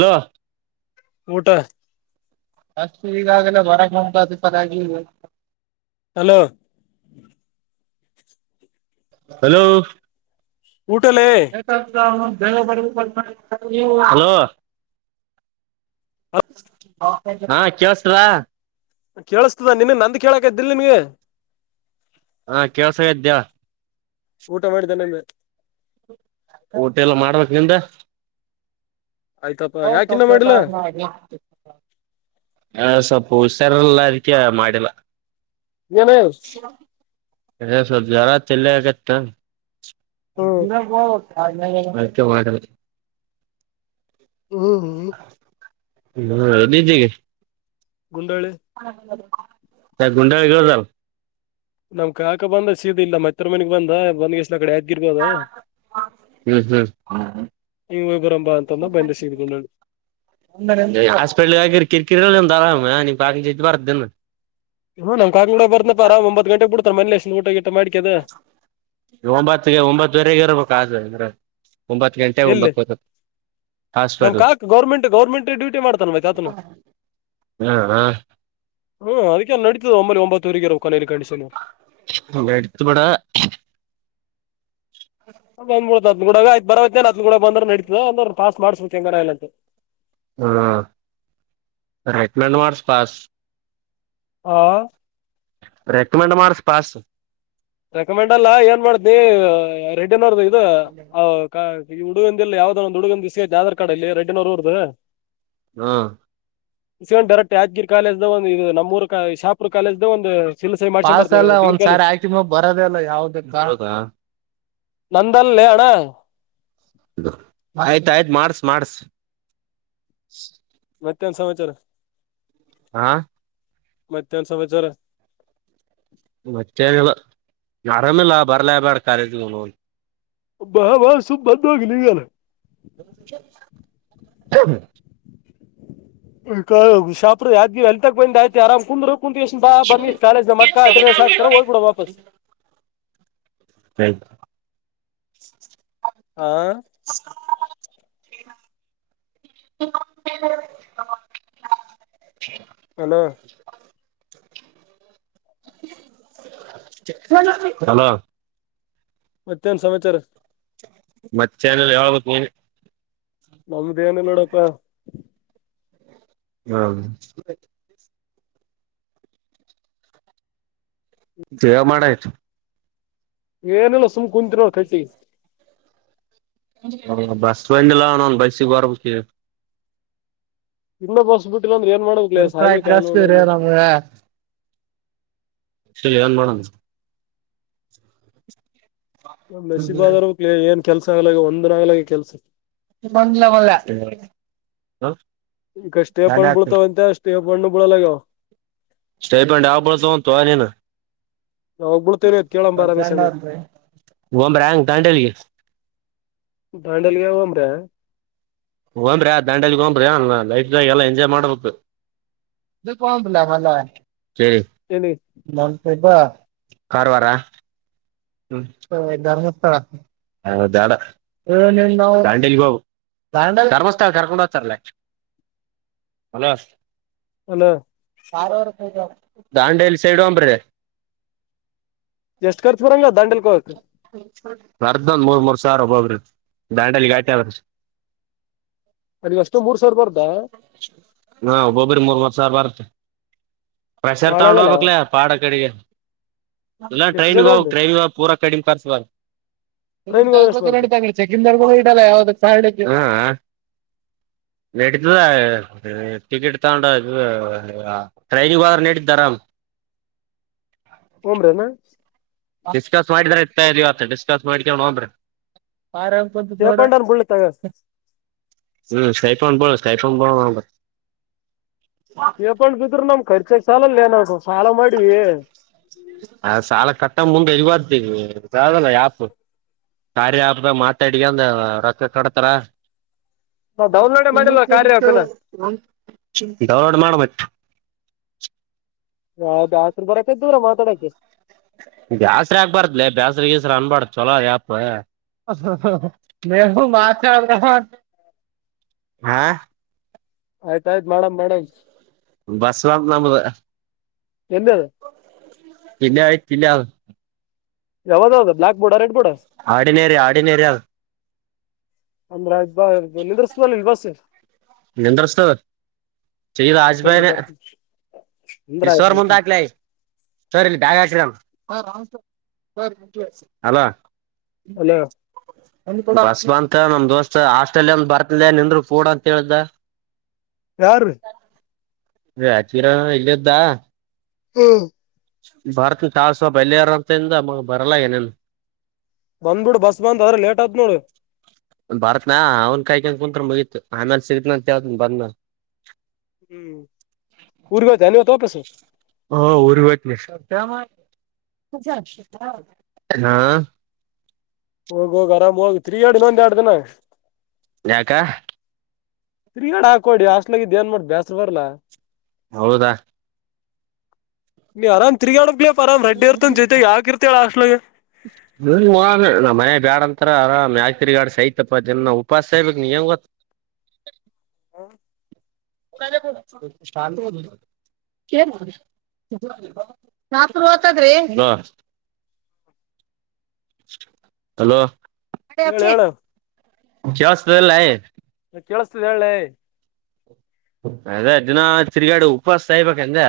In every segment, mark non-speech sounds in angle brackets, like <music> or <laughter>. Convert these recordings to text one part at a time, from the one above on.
Hello, ಊಟ. <unintelligible> Hello, hello, ಊಟಲ್ಲೇ hello. ಹಾ ಕೆಲ್ಸತದ ಕೇಳಿಸ್ತದ ನಿನ್ನಗ ನಂದ ಕೇಳಕ ಇದ್ದಿಲ್ಲ ನಿನಗ ಹಾ ಕೆೇಳಸಕತ್ ಹೇಳು ಊಟ ಮಾಡದೇನಮ್ಮಿ ಊಟ ಇಲ್ಲ್ ಮಾಡ್ಬೇಕ್ ನಿಂದ. ಆಯ್ತಪ್ಪ <unintelligible> ಯಾಕಿನ್ನ ಮಾಡಿಲ್ಲ ಹುಷಾರ್ ಇರಲಿಲ್ಲ ಅದಕ್ಕೆ ಮಾಡಿಲ್ಲ. ಏನಾಗ್ಯದ. ಎ ಸ್ವಪ ಜ್ವರ ತೇಲ ನೌಕತಿತ್ತು. ಹ್ಮ್ ಅದಕ್ಕೆ ಮಾಡಿಲ್ಲ. ಹ್ಮ್ ಯಲ್ಲಿದೀ ಇಗ್ ಗುಂಡಾಳಿ <unintelligible> ನಮ್ ಕಾಕ ಬಂದ ಸಿದ ಇಲ್ಲಿ ನಮ್ ಅತ್ತೆರಾ ಮನಿಗ್ ಬಂದ ಬಂದ್ಗೆಸಿ ಅಕ್ಡಿ ಯಾದಗಿರ್ಕ್ ಹೋದ. ಹ್ಮ್ ಹಂಗೆ ಹೋಗಿ ಬರಂ ಬಾ ಅಂಥ ಅಂದ ಸೀದಾ ಗುಂಡಳ್ಳಿ. ಹಾಸ್ಪಿಟಲ್ ಹಾಕಿದರೆ ಕಿರಿಕಿರಿಂತ ಅರಾಮ ಬಕಿ ಬರ್ದನು ಹ್ಮ ನಮ್ ಕಾ ಕಡಡೆ ಬರ್ನಪ್ಪರ ಒತ್ ಗಂಟೆ ಬಿಡ್ತಾರ ಮನೇ ಎ ಊಟಗ <unintelligible> ಒಂಬತ್ತಗೆ ಒಂಬತ್ತುವರೆಗೆ ಇರ್ಬೇಕ ಅದ ಅಂದ್ರೆ ಒಂಬತ್ತು ಗಂಟೆ ಎಲ್ಲಿ ಒಂಬತ್ತು ವರೆ ನಮ್ ಕಾಕ ಗೌರ್ಮೆಂಟ್ ಗೌರ್ಮೆಂಟ್ ಡ್ಯೂಟಿ ಮಾಡ್ತನ್ ಮಾತ ಆತನು ಹ ಹ ಹ್ಮ ಅದಕ್ಕೆಲ್ಲ ನಡತದೆ ಒಂಬಲ್ಲಿ ಒಂಬತ್ತುವರೆಗರೋಬಕ್ ಅ ಅಡುತ ಬಿಡೆ ಬಂದ್ಬಡದ್ ಗೂಡಯತ್ ಬರವ ನ ಅದ್ ಗೂಡ ಬಂದ ನಡಿತದ ಒಂದ್ರು ಪಾಸ್ ಮಾಡಸು ಚಂಗರಲ್ಲ ಅಂತ ಹಾ ರೈತನಾನವಾರ್ಸ್ ಪಾಸ್ ಹಾ ರೆಕಮೆಂಡ್ ಮಾಡರ್ಸ್ ಪಾಸ್ ರೆಕಮೆಂಡ್ ಅಲ್ಲ ಏನ್ ಮಾಡ್ದಿ ರೆಡ್ಡಿ ನೋಡ ಇದು ಈ ಹುಡುಗಂದ ಇಲ್ಲಿ ಯಾವ್ದದ ಒಂದು ಹುಡುಗಂದ ದಿವಸ ಆಧಾರ್ ಕಾರ್ಡ್ ಉರದ ಹ್ಮ ಇಸ್ಗೊಂಡ್ ಡೈರೆಕ್ಟ್ ಯಾದ್ಗೀರಿ ಕಾಲೇಜ್ ಒಂದು ಇದು ನಮ್ಮೂರ್ ಶಾಪುರ್ ಕಾಲೇಜ್ ದ ಒಂದು ಸಿಲ್ ಸಹಿ ಮಾಡ್ಸ್ಕೊಂಡ್ ಪಾಸ್ ಬರ್ತೀನಿ ಎಲ್ಲ ಡಿಗ್ರಿ ಒಂದ್ಸಾರಿ ಆಕ ಮ ಬರದಲ್ಲ ಯಾವ್ದ ನಂದನ್ ಲೇ ಅಣ್ಣ ಆಯ್ತ್ ಆಯ್ತ್ ಮಾಡಸ ಮಾಡಸ ಮತ್ತೆನ್ ಸಮಾಚಾರ. ಹಾ ಮತ್ತೆನ್ ಸಮಾಚಾರ ಮತ್ತೆ ಏನ ಇಲ್ಲ ಆರಾಮಲ್ಲ ಬರಲೇ ಬೇಡ ಕಾಲೇಜ ಮಾ ಬಾ ಬಾ ಸಮ ಬಧ ಹೋಗ ನೀ ಇಲ್ಲಿಗರ್ ಹ ಶಾಪುರು ಯಾದ್ಗೀ ಎಲ್ತಾಗ ಬಂದ್ ಆಯ್ತಿ ಆರಾಮ್ ಕುಂದ್ರು ಕುಂತ ಕೇಯಸ್ ಬಾ ಬನ್ನಿ ಕಾಲಜ್ ನಮ್ಮಕ್ಕ ಅಟೆಂಡೆನ್ಸ್ ಹಾಕತಾರೆ ಹೋಗ್ಬಡ ವಾಪಸ್ ಹಯತ ಆ <unintelligible> ಹಲೋ ಹಲೋ ಮತ್ತೆನು ಸಮಾಚಾರ. ಮತ್ತೆ ನಲ್ಲ ಹೇಳ್ಬೇಕ ನೀ ನಮ್ದ ಏನ ನೋಡಪ್ಪಾ ಹಾ ಜವ ಮಾಡ ಆಯ್ತು ಏನಲ್ಲ ಸುಮ್ ಕುಂತ್ರಿವ್ <unintelligible> ಹ ಬಸ್ ಬಂದಿಲ್ಲಣ ಒನ್ ಬೈಸಿಗೆ ಬರಬೇಕಕ್ಕೆ ಇ ಇನ್ನ ಬಸ್ಬಿಟ್ಟಿಲ್ಲ ಅಂದ್ರೆ ಏನ್ ಮಾಡ್ಬೇಕಕ್ಲ ಸರ್ಪ್ರೈಸ್ ಸಾಯ್ಬೇಕ ಏನೋ ಜಾಸ್ತಿ ರೀ ಅನೋನ. ಷರಿ ಎನ್ ಮಾಡನ್ ನ್ ನಸೀಬಾದಗ್ ಏನ್ ಕೆಲ್ಸ ಆಗ್ಲ ಒಂದನ್ ಆಗ್ಲಕ್ಕೆ ಕೆಲ್ಸ ಬಂದಲ <unintelligible> ಈಗ ಸ್ಟೇ ಪಣ್ ಬೀಳತಾವ್ ಅಂತೆ ಸ್ಟೇ ಪಣ್ಣ ಬಿಲ್ಲಗಾವ್ ಸ್ಟೇಪೌಂಡ್ ಯಾವಾಗ ಬೀಳತ್ತಂತೆ ನೀನು ಯಾವಾಗ ಬೀಳತೀರಿ ಎತ್ತೋಳಾ ಬಾರಾವಸಣ ಒಬ್ರ ಹೆಂಗ್ ದಾಂಡೇಲಿಗೆ ದಾಂಡೇಲಿ ಹೋಗಿ ಬಂದ್ರ್ಯ ಹೋಗ್ನ್ ರೇ ದಾಂಡೇಲಿ ಹೋಗನ್ ರೇ ಅ ಲೈಫ್ ದಾಗ ಎಲ್ಲಾ ಎಂಜಾಯ್ ಮಾಡ್ಬೇಕು ತ ಕ ಬಲಾ ಭಲ ಏನಿ <unintelligible> ಕಾರವಾರ ಧರ್ಮಸ್ಥಳ ಯ ಬೇಡಾ ದಾಂಡೇಲಿ ಹೋ ಧರ್ಮಸ್ಥಳ ಕರ್ಕೊಂಡೋಗ್ತಿದ್ರು ಅಲ್ಲ <unintelligible> ದಾಂಡೇಲಿ ಸೈಡ್ <unintelligible> ದಂಡಲ್ಕೋಕ್ ಅರ್ದೊಂದ್ ಮೂರ್ ಮೂರ್ ಸಾವಿರ ಒಬ್ಬಬ್ರ ದಾಂಡಲಿಗೆ <unintelligible> ಅಲ್ಲಿಗ್ ಅಷ್ಟೇ ಮೂರ್ ಸಾವಿರ ಬರುತ್ತಾ ಹಾ ಒಬ್ಬೊಬ್ರಿಗ್ ಮೂರು ಮೂರ್ ಸಾವ್ರ ಬರುತ. ಪ್ರೆಷರ್ ಬಾಳ ತಗೊಂಡ ಆಗಲ್ಲ. ಹೋಗಬೇಕ್ಲೆ ಪಾಡ ಅಕಡಿಗೆ ಇಲ್ಲ ಎಷ್ಟ್ ಜನ ಟ್ರೈನಿಗೋಗ್ಬೇಕು ಹೋಗ್ರಿ ಟ್ರೈನ್ ಪೂರ <unintelligible> <unintelligible> ಟ್ರೈನ್ಗೆ ನಡತದ ಹೋದ್ರೆ ಎಷ್ಟ್ ಬರುತ್ತೆ ಟಿಕೆಟ್ ತಗೊಂಡದು ಟ್ರೈನಿಗೆ ಹೋದ್ರ ನಡಿದ್ದಾರಾಮ್. <unintelligible> ಹೋಗ್ಮ್ರೇನ ಡಿಸ್ಕಸ್ ಮಾಡಿದ್ರ ಇತ ಇದ ಡಿಸ್ಕಸ್ ಮಾಡಿಕ ನೋಂದ್ರಿ. <unintelligible> ಸ್ಟೇಪ್ ನೋಡ ಹಣ್ಣ್ ಅನ್ ಬೀಳ್ಲಿ ತಗ. ಹ್ಮ ಸರಿ <unintelligible> <unintelligible> ನಮ್ ಖರ್ಚ ಸಾಲಲೆನದು ಸಾಲ ಮಾಡಿ ಅ ಸಾಲ ಕಟ್ಟ ಮುಂದೆ <unintelligible> ಯಾಪು ಕಾರ್ಯ ಆ್ಯಪ್ ಮಾತ್ಯಡ್ಕೊಂಡ್ ರೊಕ್ಕ ಕೊಡ್ತರ ನಾವ್ ಡೌನ್ಲೋಡೇ ತಲಿ ಮಾಡಿಲ್ಲ ಕಾರ್ಯ ಕೆಟ್ಟು ಅಪ್ಪನ. ನಮ್ ಚಿಂತಿ ನೋಡ್ ನೊಡ್ತ್ ಮತ್ತೆ. ಹದ <unintelligible> ಬರಕತ್ತಿರಾ ಮಾತಾಡಕ್ಕೆ ಬ್ಯಾಸ್ರ ಹಾಕ್ಬಾರ್ದಲ ಬ್ಯಾಸ್ರ ಗೀಸ್ರ ಅನ್ಬಾರಡ್ದು ಚಲೋ ಯಪ. <unintelligible> ಆಯ್ತಾಯ್ತ್ ಮಾಡಮ್ ಮಾಡಮ ಬಸ್ವ <unintelligible> ಎಲ್ಲಿ ಅದ? ತಿಂಡಿ ಆಯ್ತ್ <unintelligible> ಯಾವುದದ್ ಬ್ಲಾಕ್ ಬೋರ್ಡ ರೆಡ್ ಬೋ ಆಡಿನೇರಿ ಆಡಿನೇರಿ ಅದು ಅಂದ್ರೆ <unintelligible> <unintelligible> <unintelligible> ಆಯ್ತಂದ್ರ ಬರ್ತೀನಿ ಅಂದ್ರ ಆಯ್ತ ಮುಂದ್ ಬರ್ತೀನಿ ಹಕ್ಲೆ ಸರ್ ಇಲ್ಲಿ ಬ್ಯಾಗ್ ಹಾಕ್ಸಿದನ. ಹಲೋ ಹಲೋ ಬಸ್ಮಾಂತ ನಮ್ ದೋಸ್ತ್ ಹಾಸ್ಟೆಲ್ ಒಂದ ಬರ್ತ ನಿಂದರು ಕೂಡ ಅಂತ ಹೇಳ್ದ. ಯಾರ್ರೀ <unintelligible> ಇಲ್ಲದ್ದ ಹ್ಮ್ ಬರ್ತ ತಳ್ಸ ಬಲ್ರಂತಿಂದ ಮ ಬರಲ್ಲ ಏನಿಲ್ಲ ಬಂದ್ಬಿಡು ಬಸ್ ಬಂದ್ರ ಲೇಟ್ ಆತ್ ನೋಡು ಬರತ್ನಾ ಅವ್ನ್ ಕಾಯ್ಕೊಂಡ ಕುಂತ್ ಮುಗೀತ್ು ಆಮೇಲೆ ಸಿಗ್ನಿ ಅಂತ ಹೇಳ್ತೀನಿ ಬಂದು ಹ್ಮ್ ಊರ್ಗ್ ಹೋಯ್ತ ನೀವತ್ ವಾಪಸ್ ಹ ಊರಿವತ ನೀ ಹಾ ಹೋಗ ಹೋಗ ಆರಾಮ್ ಹೋಗ ತಿರಿಯಾಡಿನೊಂದ ಎರಡು ದಿನ ಯಾಕ ರಿಯಾ ಹಾಕೋಡಿ ಹಸ್ಟ್ಲಗಿದ್ದ್ ಏನ್ ಮಾಡ ಬೇಸ್ರ ಬರ್ಲ್ಲಾ. ಹೌದಾ ನೀ ಅರಾಮ್ ತಿಗೋಣ ಬಿ ಆರಾಮ್ ರಡ್ಡಿ ಇರ್ತ ಜೈತೆ ಯಾಕಿರ್ತ ಹೇಳ ಅಶ್ಲಗೆ <unintelligible> ಮನೆ ಬ್ಯಾಡ್ಯಾಂತ ಆರ ಆರಾಮ್ ಯಾಕ ತಿರ್ಗಾಡ್ ಸಐತಪ್ಪ ಜನ ಉಪಾಸ ಆಬೇಕಕ್ ನೀ ಹೆಂಗ ಗೊತ್ತ <unintelligible> <unintelligible> <unintelligible> ಹಲೋ ಹೇಳ ಹೇಳ ಜಾಸ್ಲ್ಲಯ ಕೇಳಸ್ತದೆ ಹೇಳೆ ಅದೇ ದಿನ ತಿರ್ಗಾಡು ಉಪವಾಸಾ ಸಾಯಿಬೇಕು ಏನ್ ಲೆ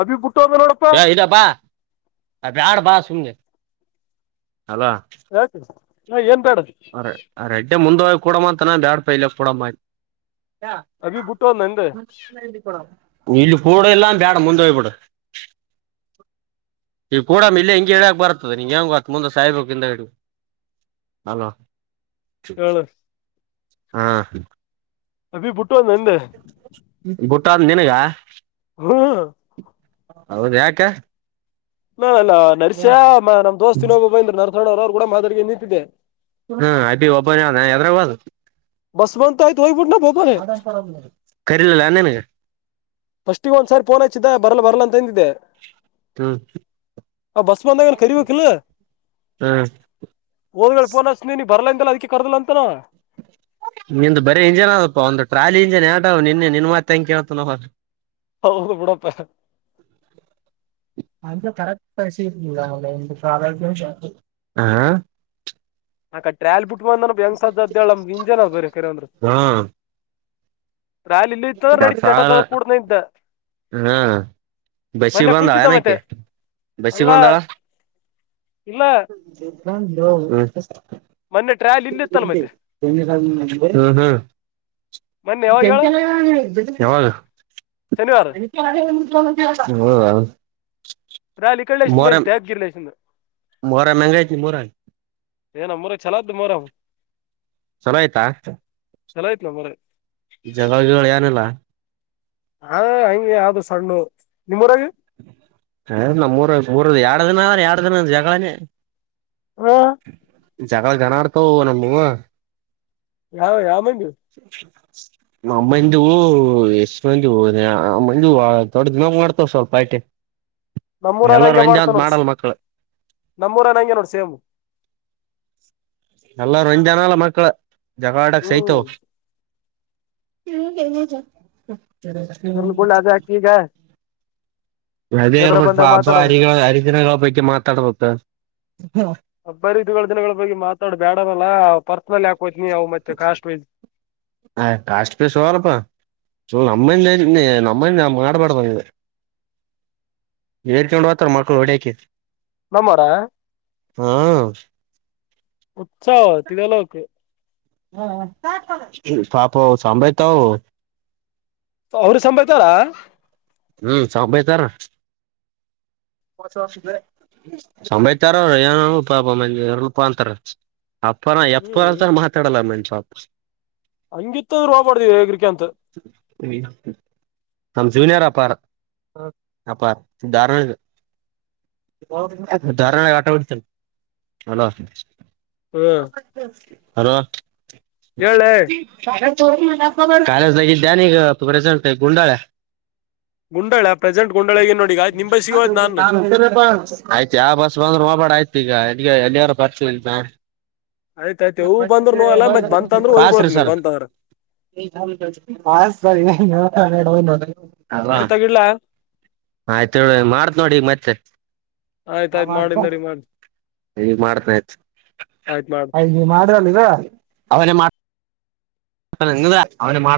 ಅಭಿ ಬಿಟ್ಟು ಹೋದ ನೋಡಪ್ಪಾ ಎ ಇದಪ್ಪ ಬೇಡ ಬಾ ಹೂ ಹಲೋ ನಾ ಏನ್ ಬೇಡ ಅೆಡ್ೇ ಮುಂದ ಕೂಡಮ್ಮ ಅಂತಾನ ಬ್ಯಾಡ್ ಪೈಲ್ ಕೊಡಣ ಅಭಿ ಬಿಟ್ಟುಹೋದ ಏನ್ ಲೆ ಇಲ್ಲಿ ಕೂಡು ಎಲ್ಲಾ ಬೇಡ ಮುಂದ ಹೋಗ್ಬಿಡು ಈಗ ಕೂಡ ಮ ಇಲ್ಲಿೇ ಹಿಂಗಗೆಿಡಾಕ್ ಬರ್ತ್ತದೆ ನೀಂಗೆ ಹಂಗ ಹತ್ತು ಮುಂದೆ ಸಾಯ್ಬೇಕಿಂದ ಹಿಂದಗಡಿ ಹಲೋ ಹೇಳು ಹಾ ಅಭಿ ಬಿಟ್ಟು ಹೋದನೆಲೆ ಬುಟ್ಟೊಡ್ನ ನಿಂಗ ಹೂ ಹೌದ ಯಾಕ ನ ಅಲ್ಲ ನರಸ್ಯಾ ನಮ್ಮ ದೋಸ್ತ್ ಇನ್ನೊಬ್ಬಂದ್ರ ನರಸವಣ್ಣ ಅವರ ಅವ್ರು ಕೂಡ ಮಾತಾಡ್ಕೊಂಡು ನಿಂತಿದ್ದಿದೆ ಹೂ ಅಭಿ ಒಬ್ಬ ಹೋದನ ಎದ್ರಲ್ಲಿ ಹೋದ ಬಸ್ ಬಂತು ಕರಿಲಲ್ಲ ಏನ್ ನಿಂಗ ಫಸ್ಟಿಗೆಗ ಒಂದ್ ಸಾರಿ ಫೋನ್ ಆಯ್ಚ್ಚಿದ್ದ ಬರಲ್ಲ ಬರ್ಲ್ಲ ಅಂತ ಎಂದಿದ್ದೆ ಹ್ಮ್ ಆ ಬಸ್ ಬಂದ ಕರಿಬೇಕಿಲ್ಲಾ ಹ್ಮ್ ಹೋಗಲಾ ಫೋನ್ ಅಚ್ಚ ನೀ ಬರಲ್ಲ ಅಂದಿ ಅಂತಲ್ಲ ಅದಕ್ಕೆ ಕರೆದಿಲ್ಅಂತನ ಅವ ನಿ ಬರೇ ಇಂಜಿನ್ ಅದಪ್ಪ ಒಂದಂದು ಟ್ರಾಲಿ ಇಂಜಿನ್ ಯಟ ನಿನ್ನೆ ನಿನ್ ಮತ್ತೆ ಹೆಂ ಕೇಳ್ತ ನ ಹೌದು ಬಿಡಪ್ಪ ಅಂತ ಕಳ್ಸಿ ಹಾ ಅಕ ಟ್ರ್ಯಾಲಲ್ ಬಿಟ್ಟ ಬಂದನ ಹೆಂಗ್ ಸಾವ್ರದ ಹದ್ೇಳ ಅಮ್ಗೆ ಇಂಜನ್ ಬರ ಖರಿ ಅಂದ್ರ ಸಾರ ಕೂಡ್ನ ಇದ್ದ ಹಾ ಬಸ್ ಗೆ ಮೊನ್ನೆ ಬಂದಳ ಕುಂತಿದ್ದ ಮತ್ತೆ ಆಕಿ ಬಸ್ ಗೆ ಅಲ್ಲ ಬಂದಳ ಇಲ್ಲ ನ ಮೊನ್ನೆ ಟ್ರಾಯಲ್ ಇಲ್ಲಿ ಇತ್ತಲ್ ಮತ್ತೆ ಹೂ ಹೂ ಮೊನ್ನೆ ಯಾವಾಗ ಂಟಂ ಹೇಳ ಯಾವಾಗ ಶನಿವಾರ ಹೂ ರಾಲಿ ಕಡೆ ಎಷ್ಟ ಮನ್ ತ್ಯಪ್ ಜಿಲ್ಲೆ ಎ. ಮೊರಂ ಎಂಗೈತ್ ನಿಮ್ ಊರಾಗ. ಹೇ ನಮ್ಮೂರಾಗ. ಚಲೋ ಆಯ್ತಾ ಚೋಲಾ ಐತಿ ನಾಮ್ ಊರಾಗ ಜಗಳಗಿಗಳ ಏನಿಲ್ಲ ಹಾ ಹಂಗೆ ಯಾವ್ದು ಸಣ್ಣು ನಿಮ್ಮೂರಗೆ ಹೇ ನಾಮ್ ಊರಾಗ ಎರಡು ದಿನ ಎರಡು ದಿನ ಜಗಳನೆ ಹಾ ಜಗಳ ಗಾನ ಆಡ್ತವು ನಾಮ್ ವೂ ಯಾವ ಯಾಮಂದೀ ನಮ್ಮಜ ಎಷ್ಟ ಮಂದ ಹೋದೆ ನಮ್ಮಂದ ದೊಡ್ಡ ಡಿಮಾಕ ಮಾಡ್ತಾವ ಸ್ವಲ್ಪ ಪಾರ್ಟಿ ನಮ್ಮೂರಾನ ಹಂಗೆ ಮಾಡ್ತಾನೋರ್ಸಿ. ನಮ್ಮರ ನಂನೋರು ಸೇಮ. ಎಲ್ಲ ಒಂದ್ ಜನಾಲ ಮಕ್ಕಳ ಜಗವಾಡಕ್ ಹ್ಮ್ ಸೈತವ. ಹ್ಮ್ ಹೇಳನಜ. <unintelligible> <unintelligible> ಎದ್ರ ಅದೇರ್ಬೇಕ ಬಂದಾಗ ಅಬ ಮಾತಾಡಮ್ಮ ಹರಿ ಹರಿದಿನಗಳ ಪೈಕಿ ಮಾತಾಡ್ಬೇಕ. ಅಬ್ಬಾರಿ ಇೇಳ ದಿನಗಳ ಬಗ್ಗೆ ಮಾತಾಡ ಬೇಡವಲ್ಲಾ ಪರ್ಸನಲ್ ಯಾಕ. ಕೊಚ ನೀ ಅವ ಮತ್ತೆ ಕಾಶ್ಮೀರ್. ಹ ಕಾಷ್ಟಟ್ ಪೇ ಸೋ ರೂಪಾಯ. ನಮ್ಮ ನಮ್ಮಲ್ಲಿ ಮಾಡಬಾರಡ್ದ ಬಂದಿದೆ. ಹೇರ್ಕೊಂಡು ಹತ್ರ ಮಕ್ಕಳು ಹೊಡಕ. ನಮ್ಮರ ಹ್ಮ. ಉತ್ಸಾಹ ತಿದೆಲಕ. ಸಾಪ ಸಂಭಾಯತ ಹೂ. ಅವ್ರ ಸಂಭಯ್ತಾರ. ಹ್ಮ್ ಸಂಬಯತಾರ. ಸಮಯತಾರ ಏೂಪಾ ಮ ಎರ ರೂಪಾ ಅಂತಾರ. ಅಪ್ಪಾ ಹ್ಮ್ ಎಪ್ಪಸ ಮಾತಾಡಲ್ಲ ನನ್ ಪಾಪ. ಹಂಗಿತ್ತ ರೂಪ ಪಡ್ವಿ ಹೇಗ್ರಿಕೆ ಅಂತ. <inaudible> <unintelligible> ಅ ಧಾರ. <unintelligible> ಧಾರ ಆಟ ಉಲ. <unintelligible> ಹ್ಮ್ ಹಲೋ. ಹೇಳೆ <inaudible> ಕಾಲೇಜ್ದಾಗಿದ್ದಾನ ಈಗ ಪ್ರೆಸೆಂಟ್ ಗುಂಡಾಳೆ. ಗುಂಡಾಳ ಪ್ರೆಸೆಂಟ್ ಗುಂಡಾಳಗ ನೋಡಿ ಈಗ ಆಯ್ತ್ ನಿಂಬ ಸಿಗೋಯ್ತ್ ನಾನ್ <unintelligible> ಆಯ್ತೆ ಬಸ್ ಬಂದು. ಬಾ ಆಯ್ತು ಈಗಗ ಎಲ್ಲಿಯಾರ ಬರ್ತಲ್. ಆಯ್ತಾಯ್ತು ಇವು ಬಂದ್ರು ನೋಲ್ಲ ಮತ್ ಬಂತಂದ್ರ ಹಾ ಸರಿ ಹೋಗ್ಬಿಡತ್ ನೀ ಸರ್. ಬಂತಂದ್ರ <unintelligible> ಬರಿ ತಗಲಾ. ಆಯ್ತು ಮಾಡತ್ ನೋಡಿ ಮತ್ತೆ. ಆಯ್ತಾಯ್ತ್ ಮಾಡಿಂದರಿ ಮಾಡ್. ಹ ಮಾಡ್ತ ಆಯ್ತು ಮಾಡು. ಮಾಡ ಅವ. ಅ ನಿ ಅವನ ಮಾ